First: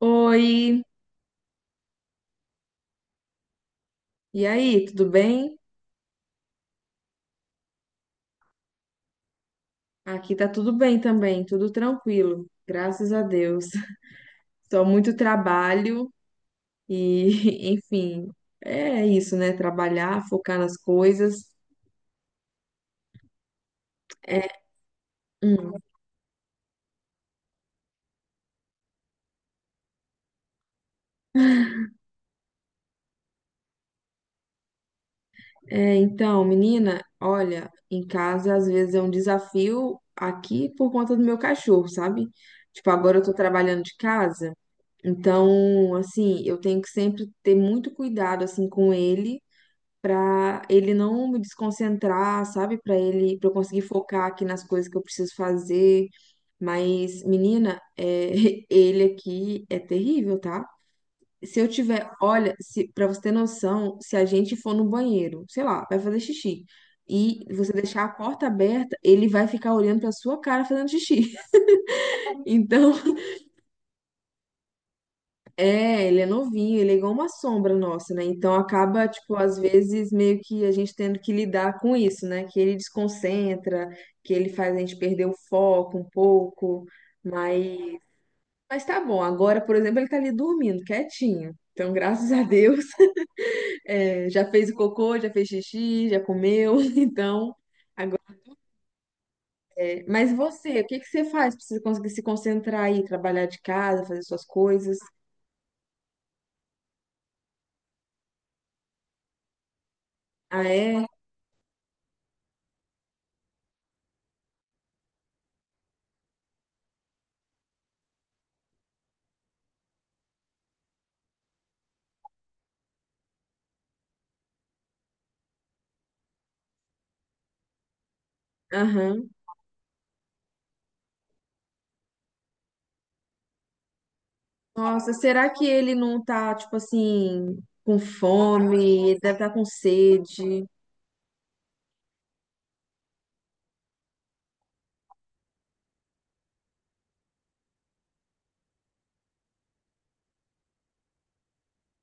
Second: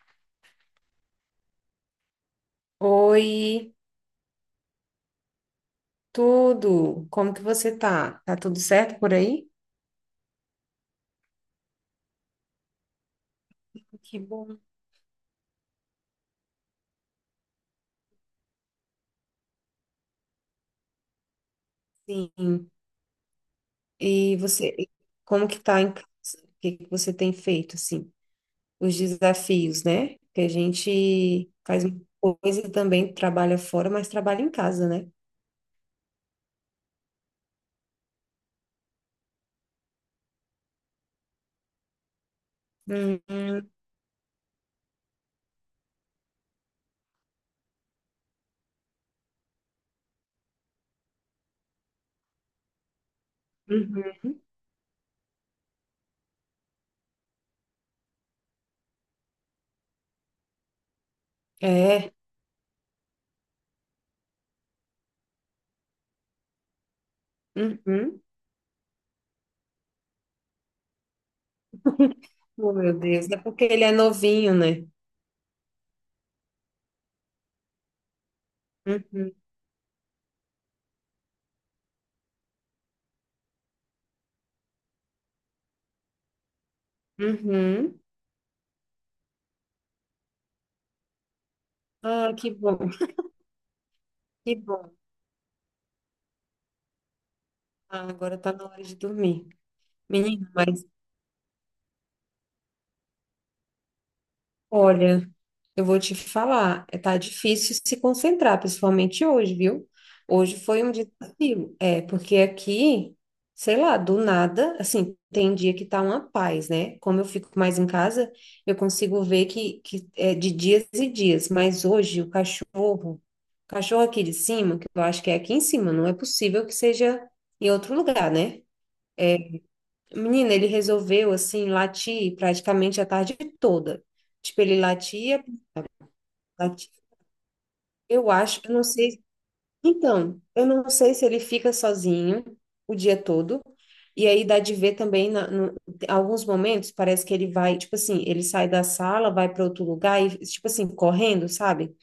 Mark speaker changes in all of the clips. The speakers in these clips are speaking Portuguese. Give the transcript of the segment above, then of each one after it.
Speaker 1: Oi,
Speaker 2: Oi,
Speaker 1: e aí, tudo bem?
Speaker 2: tudo? Como que você tá? Tá tudo certo por aí?
Speaker 1: Aqui tá tudo bem também, tudo tranquilo, graças a Deus.
Speaker 2: Que bom.
Speaker 1: Só muito trabalho e, enfim, é isso, né? Trabalhar, focar nas coisas.
Speaker 2: Sim. E
Speaker 1: É,
Speaker 2: você, e como que
Speaker 1: hum,
Speaker 2: tá em casa? O que que você tem feito, assim? Os desafios, né? Que a gente faz muita coisa e também trabalha fora, mas trabalha em casa, né?
Speaker 1: então, menina, olha, em casa às vezes é um desafio aqui por conta do meu cachorro, sabe? Tipo, agora
Speaker 2: Hum,
Speaker 1: eu tô
Speaker 2: hum,
Speaker 1: trabalhando de casa, então, assim, eu tenho que sempre ter muito cuidado, assim, com ele para ele não me desconcentrar, sabe? Para ele, para eu conseguir focar
Speaker 2: uhum.
Speaker 1: aqui nas coisas que eu preciso fazer. Mas, menina, é, ele aqui é terrível, tá? Se eu tiver,
Speaker 2: É.
Speaker 1: olha, se, para você ter noção, se a gente for no banheiro, sei lá, vai fazer xixi e você deixar a
Speaker 2: Uhum.
Speaker 1: porta aberta, ele vai ficar olhando para sua cara fazendo xixi.
Speaker 2: Oh,
Speaker 1: Então,
Speaker 2: meu Deus, é porque ele é novinho, né?
Speaker 1: é, ele é novinho, ele é igual uma sombra nossa, né? Então acaba,
Speaker 2: Uhum.
Speaker 1: tipo, às vezes meio que a gente tendo que lidar com isso, né? Que ele desconcentra, que ele faz a gente perder o foco um pouco, mas,
Speaker 2: Uhum.
Speaker 1: mas tá bom. Agora, por exemplo, ele tá ali dormindo, quietinho. Então, graças
Speaker 2: Ah,
Speaker 1: a
Speaker 2: que bom,
Speaker 1: Deus, é, já
Speaker 2: que
Speaker 1: fez o
Speaker 2: bom.
Speaker 1: cocô, já fez xixi, já comeu, então.
Speaker 2: Ah, agora tá na hora de dormir.
Speaker 1: Mas
Speaker 2: Menino.
Speaker 1: você, o que que você faz pra você conseguir se concentrar aí, trabalhar de casa, fazer suas coisas?
Speaker 2: Olha, eu vou te falar, tá difícil se concentrar, principalmente hoje, viu? Hoje
Speaker 1: Ah,
Speaker 2: foi um
Speaker 1: é?
Speaker 2: dia desafio. Porque aqui, sei lá, do nada, assim, tem dia que tá uma paz, né? Como eu fico mais em casa, eu consigo ver que é de dias e dias, mas hoje o cachorro aqui de cima, que eu acho que é aqui em cima, não é possível que seja em outro lugar, né?
Speaker 1: Aham.
Speaker 2: Menina, ele resolveu, assim, latir praticamente a tarde toda. Tipo, ele
Speaker 1: Nossa,
Speaker 2: latia.
Speaker 1: será que ele não tá, tipo assim, com
Speaker 2: Eu acho, eu não
Speaker 1: fome? Ele
Speaker 2: sei.
Speaker 1: deve estar com
Speaker 2: Então,
Speaker 1: sede.
Speaker 2: eu não sei se ele fica sozinho o dia todo. E aí dá de ver também, na, no- tem alguns momentos, parece que ele vai, tipo assim, ele sai da sala, vai para outro lugar e, tipo assim, correndo, sabe?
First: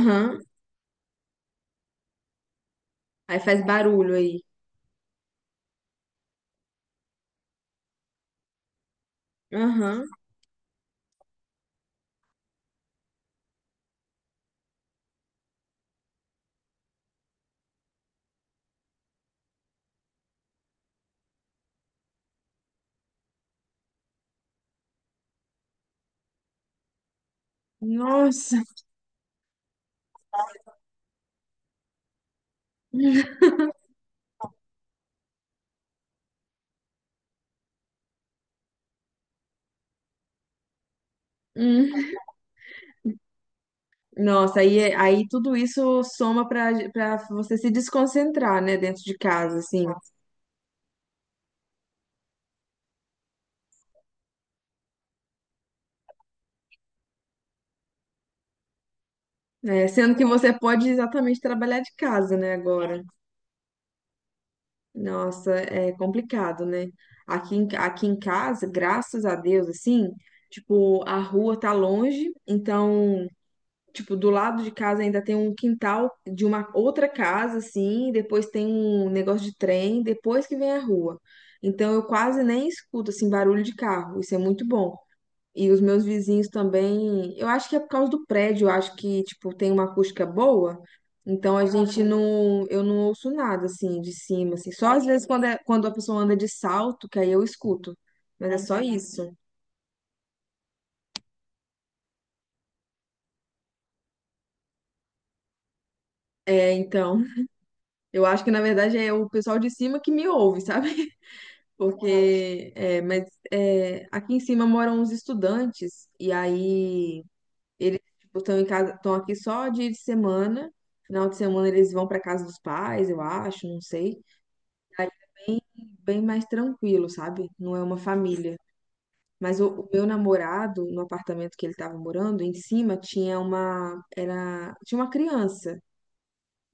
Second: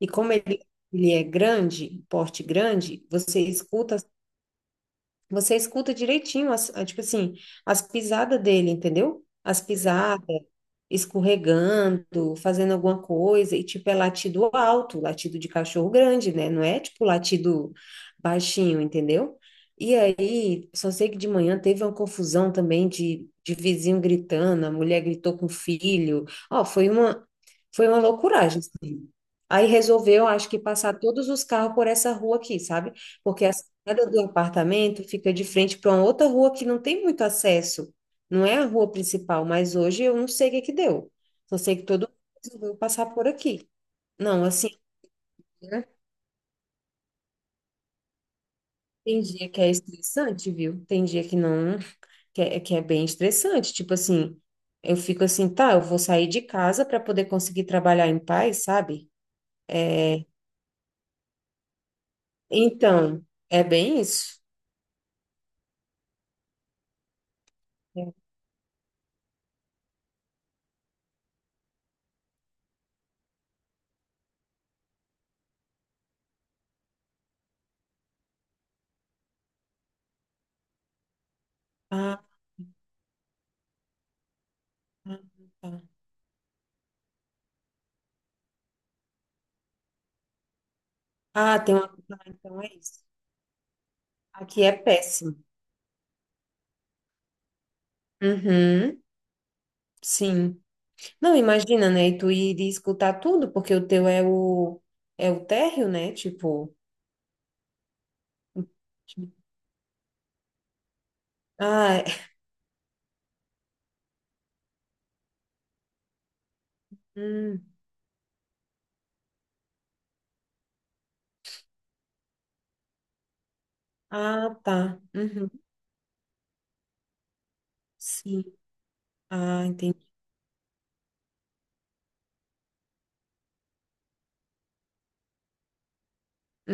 Speaker 2: E como ele é grande, porte grande,
Speaker 1: Aí faz barulho aí.
Speaker 2: você escuta direitinho, tipo assim, as pisadas dele, entendeu? As
Speaker 1: Aham.
Speaker 2: pisadas, escorregando, fazendo alguma coisa, e tipo, é latido alto, latido de cachorro grande, né? Não é tipo latido baixinho, entendeu? E aí, só sei que de manhã teve uma confusão também de vizinho gritando, a mulher gritou com o filho. Ó, foi uma
Speaker 1: Nossa.
Speaker 2: loucuragem, assim. Aí resolveu, acho que, passar todos os carros por essa rua aqui, sabe? Porque as Cada do apartamento fica de frente para uma outra rua que não tem muito acesso. Não é a rua principal, mas hoje eu não sei o que que deu. Só sei que todo
Speaker 1: Hum.
Speaker 2: mundo resolveu passar por aqui. Não,
Speaker 1: Nossa,
Speaker 2: assim,
Speaker 1: aí tudo
Speaker 2: né?
Speaker 1: isso soma pra você se desconcentrar, né, dentro de
Speaker 2: Tem dia
Speaker 1: casa,
Speaker 2: que é
Speaker 1: assim.
Speaker 2: estressante, viu? Tem dia que não, que é bem estressante. Tipo assim, eu fico assim, tá, eu vou sair de casa para poder conseguir trabalhar em paz, sabe?
Speaker 1: É, sendo que você pode exatamente trabalhar de casa, né, agora.
Speaker 2: Então, é bem isso.
Speaker 1: Nossa, é complicado, né? Aqui
Speaker 2: É.
Speaker 1: em casa, graças a Deus, assim, tipo, a rua tá longe, então. Tipo, do lado de casa ainda tem um quintal de uma outra casa, assim, depois tem um negócio de trem, depois que vem a rua. Então eu
Speaker 2: Ah,
Speaker 1: quase nem escuto, assim, barulho de carro. Isso é muito bom.
Speaker 2: ah,
Speaker 1: E
Speaker 2: tá.
Speaker 1: os meus vizinhos também, eu acho que é por causa do prédio, eu acho que, tipo, tem uma acústica boa. Então
Speaker 2: Ah,
Speaker 1: a
Speaker 2: tem uma.
Speaker 1: gente
Speaker 2: Ah, então
Speaker 1: não,
Speaker 2: é
Speaker 1: eu
Speaker 2: isso.
Speaker 1: não ouço nada assim de cima,
Speaker 2: Aqui
Speaker 1: assim.
Speaker 2: é
Speaker 1: Só às vezes
Speaker 2: péssimo.
Speaker 1: quando, é, quando a pessoa anda de salto, que aí eu escuto. Mas é só
Speaker 2: Uhum.
Speaker 1: isso.
Speaker 2: Sim. Não, imagina, né? E tu iria escutar tudo, porque o teu é o é o térreo, né?
Speaker 1: É,
Speaker 2: Tipo.
Speaker 1: então, eu acho que na verdade é o pessoal de cima que me ouve, sabe?
Speaker 2: Ah, é.
Speaker 1: Porque, mas aqui em cima moram uns estudantes, e aí
Speaker 2: Hum.
Speaker 1: eles tipo, estão em casa, estão aqui só dia de semana. Final de semana eles vão para casa dos pais, eu acho, não sei.
Speaker 2: Ah, tá.
Speaker 1: Aí
Speaker 2: Uhum.
Speaker 1: bem mais tranquilo, sabe? Não é uma
Speaker 2: Sim.
Speaker 1: família. Mas
Speaker 2: Ah,
Speaker 1: o
Speaker 2: entendi.
Speaker 1: meu namorado, no apartamento que ele estava morando, em cima tinha uma criança.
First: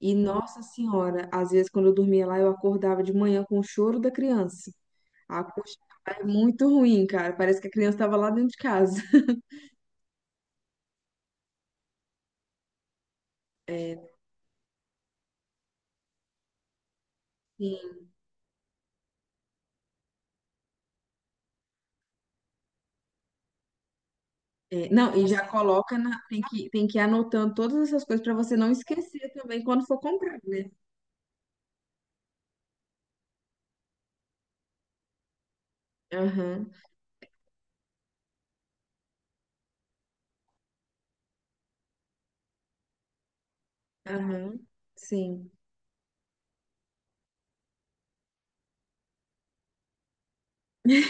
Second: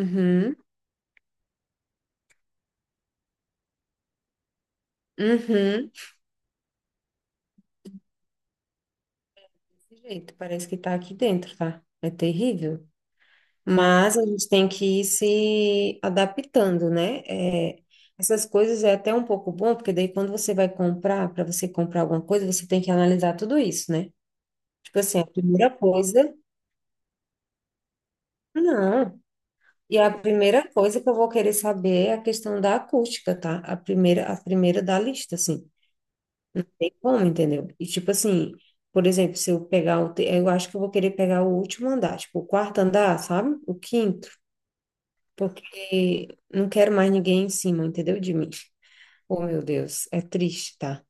Speaker 1: E, nossa senhora, às vezes quando eu dormia lá, eu acordava de manhã com o choro da criança. A acústica
Speaker 2: Uhum.
Speaker 1: é muito ruim, cara. Parece que a criança estava lá dentro de casa.
Speaker 2: Desse jeito, parece que tá aqui dentro, tá? É terrível.
Speaker 1: É,
Speaker 2: Mas a gente tem que ir se adaptando, né? É,
Speaker 1: sim.
Speaker 2: essas coisas é até um pouco bom, porque daí quando você vai comprar, para você comprar alguma coisa, você tem que analisar tudo isso, né?
Speaker 1: É,
Speaker 2: Tipo
Speaker 1: não,
Speaker 2: assim, a
Speaker 1: e já
Speaker 2: primeira
Speaker 1: coloca na.
Speaker 2: coisa.
Speaker 1: Tem que ir anotando todas essas coisas para você não
Speaker 2: Não.
Speaker 1: esquecer também quando for
Speaker 2: E a
Speaker 1: comprar,
Speaker 2: primeira
Speaker 1: né?
Speaker 2: coisa que eu vou querer saber é a questão da acústica, tá? A primeira da lista, assim.
Speaker 1: Aham,
Speaker 2: E como, entendeu? E tipo assim, por exemplo, se eu pegar eu acho que eu vou querer pegar o último andar, tipo o quarto andar, sabe? O quinto,
Speaker 1: aham. Sim.
Speaker 2: porque não quero mais ninguém em cima, entendeu? De mim. Oh, meu Deus, é triste, tá?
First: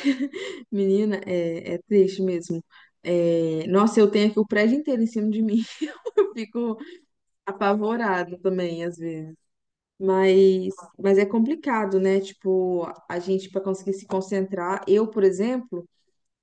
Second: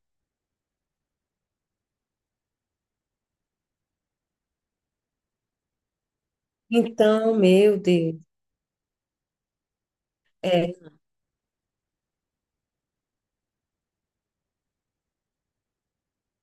Speaker 1: Menina, é, é triste mesmo. É, nossa, eu tenho aqui o prédio inteiro em cima de mim. Eu fico
Speaker 2: Então, meu Deus,
Speaker 1: apavorada também, às vezes.
Speaker 2: é.
Speaker 1: Mas é complicado, né? Tipo, a gente para conseguir se concentrar. Eu, por exemplo.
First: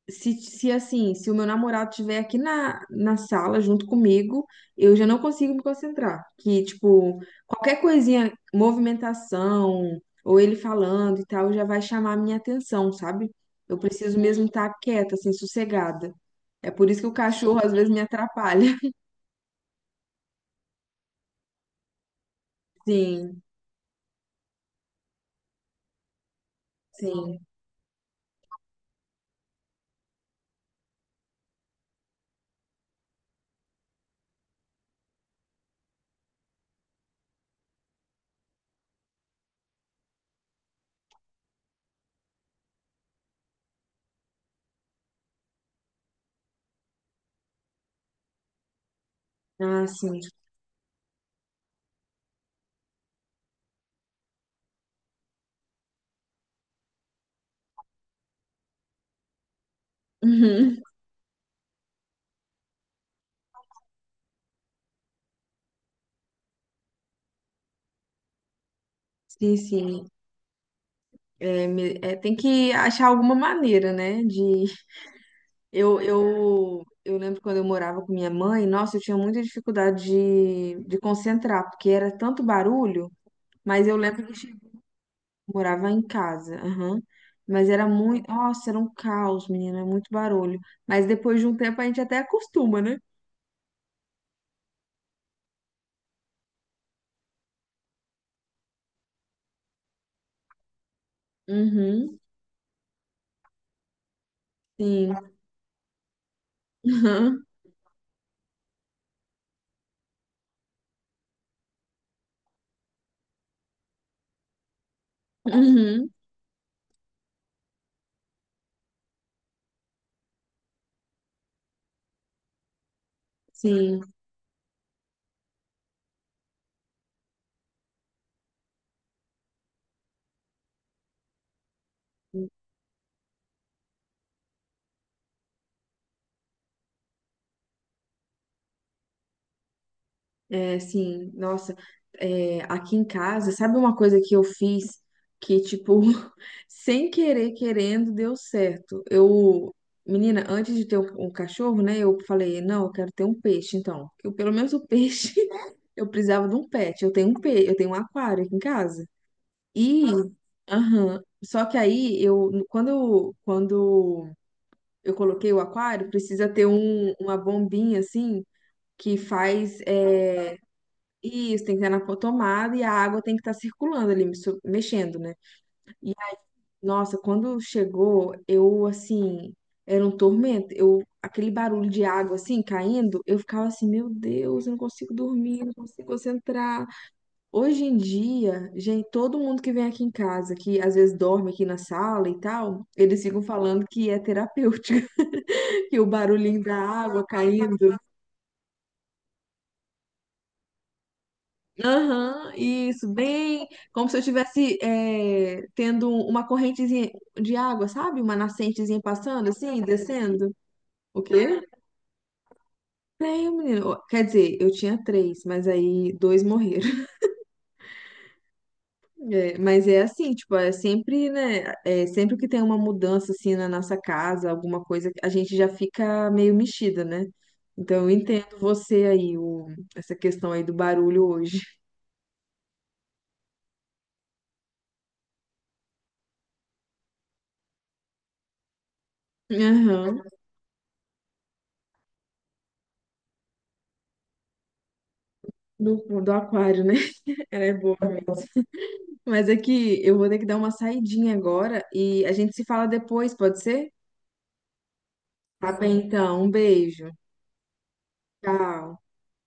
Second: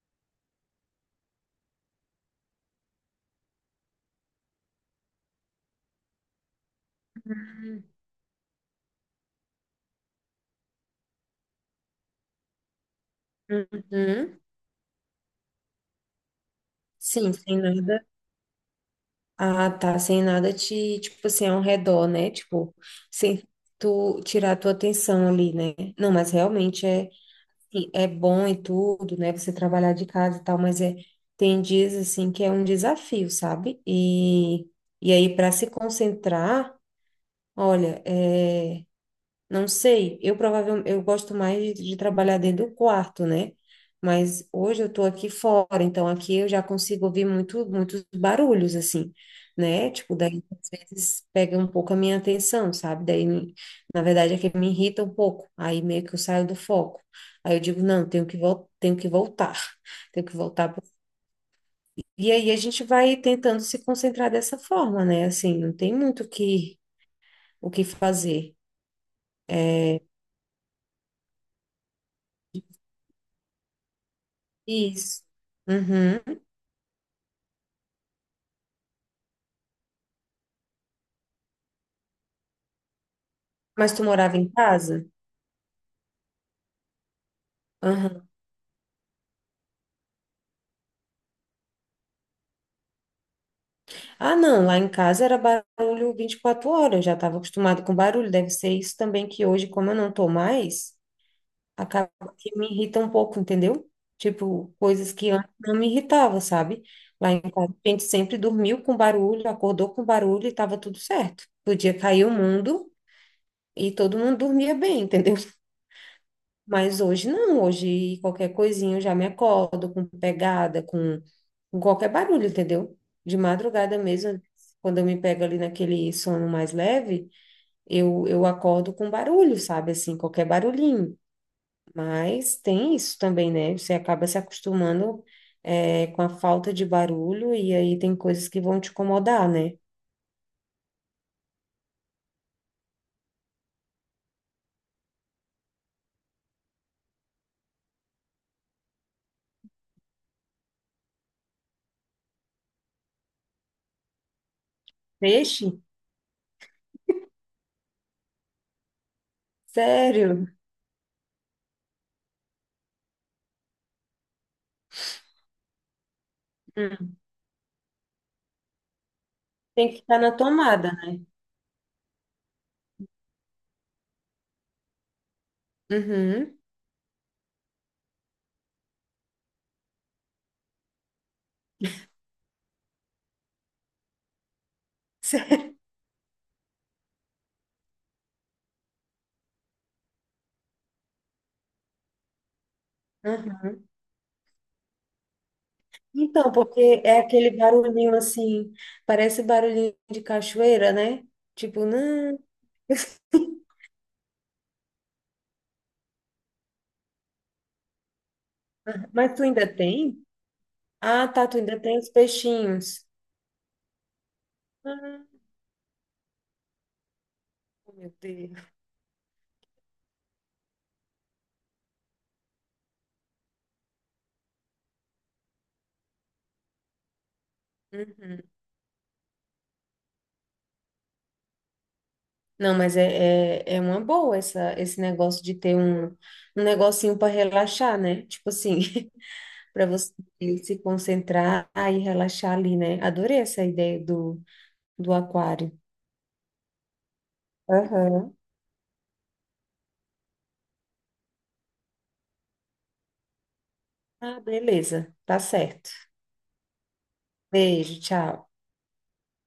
Speaker 1: Se assim, se o meu namorado estiver aqui na sala junto comigo, eu já não consigo me concentrar. Que, tipo, qualquer coisinha, movimentação, ou ele falando e tal, já vai chamar a minha atenção, sabe? Eu preciso
Speaker 2: Uhum.
Speaker 1: mesmo estar quieta, assim, sossegada. É por isso que o
Speaker 2: Sim, sem
Speaker 1: cachorro às vezes me
Speaker 2: nada.
Speaker 1: atrapalha.
Speaker 2: Ah, tá, sem nada te, tipo assim, ao redor, né? Tipo,
Speaker 1: Sim,
Speaker 2: sem tu tirar a tua atenção ali, né? Não, mas realmente é,
Speaker 1: sim.
Speaker 2: sim, é bom e tudo, né? Você trabalhar de casa e tal, mas é, tem dias assim que é um desafio, sabe? E aí, para se concentrar, olha, é. Não sei, eu provavelmente eu gosto mais de trabalhar dentro do quarto, né? Mas hoje eu tô aqui fora, então aqui eu já consigo ouvir muitos barulhos, assim,
Speaker 1: Ah,
Speaker 2: né? Tipo,
Speaker 1: sim.
Speaker 2: daí às vezes pega um pouco a minha atenção, sabe? Na verdade, é que me irrita um pouco, aí meio que eu saio do foco. Aí eu digo, não, tenho que voltar, tenho que voltar.
Speaker 1: Uhum.
Speaker 2: Pro- E aí a gente vai tentando se concentrar dessa forma, né? Assim, não tem muito o que fazer.
Speaker 1: Sim, sim. É, tem que achar alguma maneira, né, de
Speaker 2: Isso.
Speaker 1: Eu,
Speaker 2: Uhum.
Speaker 1: eu, eu lembro quando eu morava com minha mãe, nossa, eu tinha muita dificuldade de concentrar, porque era tanto barulho, mas
Speaker 2: Mas
Speaker 1: eu
Speaker 2: tu
Speaker 1: lembro que
Speaker 2: morava em casa?
Speaker 1: morava em casa, aham. Mas era muito,
Speaker 2: Aham.
Speaker 1: nossa, era um caos, menina, muito barulho. Mas depois de um tempo a gente até acostuma, né?
Speaker 2: Ah, não, lá em casa era barulho 24 horas, eu já estava acostumado com barulho. Deve ser isso também que hoje, como eu não tô mais, acaba
Speaker 1: Uhum,
Speaker 2: que me irrita um pouco, entendeu? Tipo, coisas que
Speaker 1: sim.
Speaker 2: antes não me irritava, sabe? Lá em
Speaker 1: Aham,
Speaker 2: casa a gente sempre dormiu com barulho, acordou com barulho e estava tudo certo. Podia cair o mundo e todo mundo dormia bem, entendeu?
Speaker 1: Uhum,
Speaker 2: Mas hoje não, hoje qualquer coisinha eu já me acordo com pegada, com qualquer barulho, entendeu? De madrugada
Speaker 1: sim.
Speaker 2: mesmo, quando eu me pego ali naquele sono mais leve, eu acordo com barulho, sabe? Assim, qualquer barulhinho. Mas tem isso também, né? Você acaba se acostumando, é, com a falta de barulho e aí tem coisas que vão te incomodar, né?
Speaker 1: É, sim, nossa, aqui em casa, sabe uma coisa que eu fiz que, tipo, sem querer, querendo, deu certo? Eu, menina, antes de ter um cachorro, né, eu falei, não, eu quero ter um peixe, então. Eu, pelo menos o peixe,
Speaker 2: Peixe?
Speaker 1: eu precisava de um pet. Eu tenho eu tenho um aquário aqui em casa. E,
Speaker 2: Sério?
Speaker 1: aham, só que aí, quando eu coloquei o aquário, precisa ter um,
Speaker 2: Hum.
Speaker 1: uma bombinha, assim, que faz,
Speaker 2: Tem que estar na tomada, né?
Speaker 1: isso, tem que estar na tomada e a água tem que estar circulando ali, mexendo, né? E,
Speaker 2: Uhum.
Speaker 1: nossa, quando chegou, eu, assim, era um tormento. Eu, aquele barulho de água, assim, caindo, eu ficava assim, meu Deus, eu não consigo dormir, não consigo concentrar. Hoje em dia, gente, todo mundo que vem aqui em casa, que às vezes dorme aqui na sala e tal, eles ficam falando que é terapêutico, que o
Speaker 2: Então,
Speaker 1: barulhinho da
Speaker 2: porque é
Speaker 1: água
Speaker 2: aquele
Speaker 1: caindo.
Speaker 2: barulhinho assim, parece barulhinho de cachoeira, né? Tipo, não.
Speaker 1: Aham, isso, bem como se eu estivesse é, tendo uma correntezinha de água, sabe? Uma nascentezinha
Speaker 2: Mas tu
Speaker 1: passando,
Speaker 2: ainda
Speaker 1: assim,
Speaker 2: tem?
Speaker 1: descendo. O
Speaker 2: Ah, tá, tu
Speaker 1: quê?
Speaker 2: ainda tem os peixinhos.
Speaker 1: Tenho, menino. Quer dizer, eu tinha
Speaker 2: Ah,
Speaker 1: três, mas aí dois morreram.
Speaker 2: meu Deus.
Speaker 1: É, mas é assim, tipo, é sempre, né? É sempre que tem uma mudança, assim, na nossa casa, alguma coisa, a gente já fica meio mexida, né? Então eu
Speaker 2: Uhum.
Speaker 1: entendo você aí, essa questão aí do barulho hoje.
Speaker 2: Não, mas é uma boa essa, esse negócio de ter um negocinho para relaxar, né? Tipo assim, para você
Speaker 1: Aham,
Speaker 2: se concentrar e relaxar ali, né? Adorei essa ideia do, do aquário.
Speaker 1: do, do aquário, né? Ela é boa.
Speaker 2: Aham.
Speaker 1: Mas é que eu vou ter que dar uma saidinha agora e a gente se fala depois, pode ser?
Speaker 2: Ah, beleza, tá
Speaker 1: Tá
Speaker 2: certo.
Speaker 1: bem, então. Um beijo.
Speaker 2: Beijo, tchau.
Speaker 1: Tchau.